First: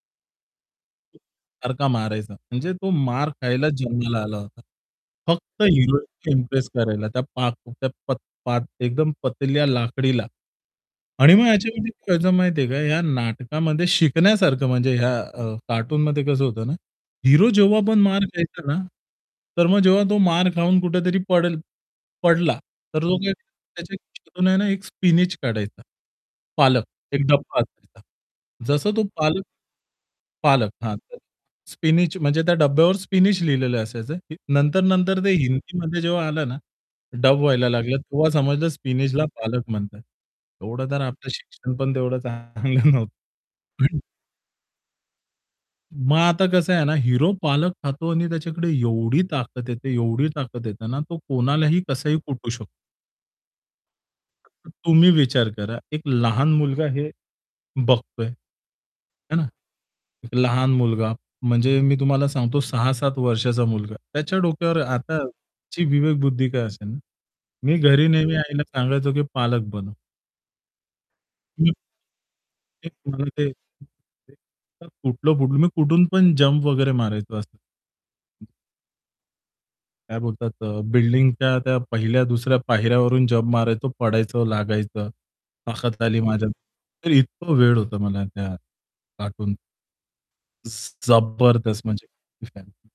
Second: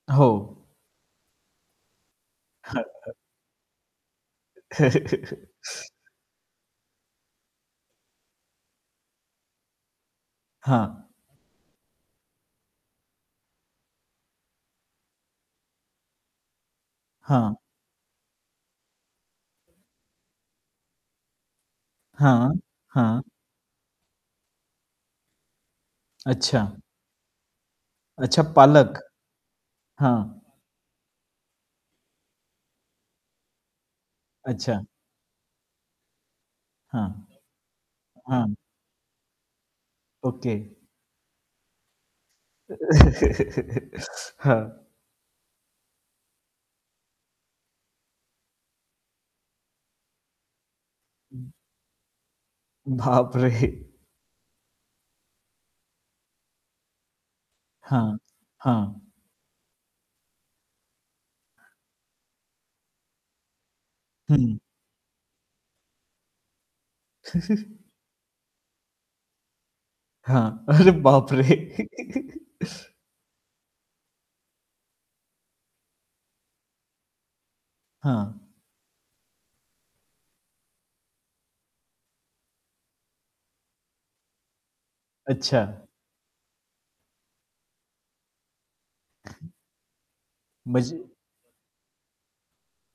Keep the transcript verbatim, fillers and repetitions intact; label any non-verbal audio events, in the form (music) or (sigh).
हो. सारखा मारायचा. म्हणजे तो (chuckles) मार खायला जन्माला आला होता. फक्त (chuckles) हिरोईन इम्प्रेस करायला, त्या पाक त्या पाक एकदम पतल्या लाकडीला. हां. आणि मग याच्यामध्ये काय व्हायचं माहिती आहे का, या नाटकामध्ये शिकण्यासारखं म्हणजे या अ, कार्टूनमध्ये कसं होतं ना हिरो हां. जेव्हा पण मार खायचा ना, तर मग जेव्हा तो मार खाऊन कुठेतरी पडेल हां, पडला, तर तो हां. काय त्याच्यात ना एक स्पिनच काढायचा. अच्छा. पालक एक डब्बा असायचा. अच्छा, जसं पालक. तो पालक हां. पालक, हां. स्पिनच म्हणजे त्या डब्यावर स्पिनच लिहिलेलं असायचं. अच्छा. नंतर-नंतर ते हिंदीमध्ये जेव्हा आलं ना हां. डब व्हायला लागलं, तेव्हा हां. समजलं स्पिनचला पालक म्हणतात. ओके. एवढं तर आपलं शिक्षण पण तेवढं चांगलं नव्हतं. पण (chuckles) हां. मग आता कसं आहे ना, हिरो पालक खातो आणि त्याच्याकडे एवढी ताकत येते, एवढी ताकत येते ना तो हं. कोणालाही कसाही कुटू शकतो. बाप रे! तुम्ही विचार करा, एक लहान मुलगा हे हां, बघतोय. हां. है ना. लहान मुलगा. म्हणजे मी तुम्हाला सांगतो सहा-सात वर्षाचा मुलगा. त्याच्या हं. डोक्यावर आताची विवेकबुद्धी काय असेल, मी (chuckles) घरी नेहमी आईला सांगायचो की पालक बनव. हां, अरे बापरे! हं. (chuckles) (unintelligible) तर कुठलं कुठ मी कुठून पण जंप वगैरे मारायचो असं. हां. काय बोलतात अ, बिल्डिंगच्या त्या पहिल्या दुसऱ्या पायऱ्यावरून जंप मारायचो, पडायचं, लागायचं. अच्छा. ताकत आली माझ्यात. तर इतका वेड होतं मला त्या कार्टूनचं. ज म्हणजे जबरदस्त म्हणजे (unintelligible)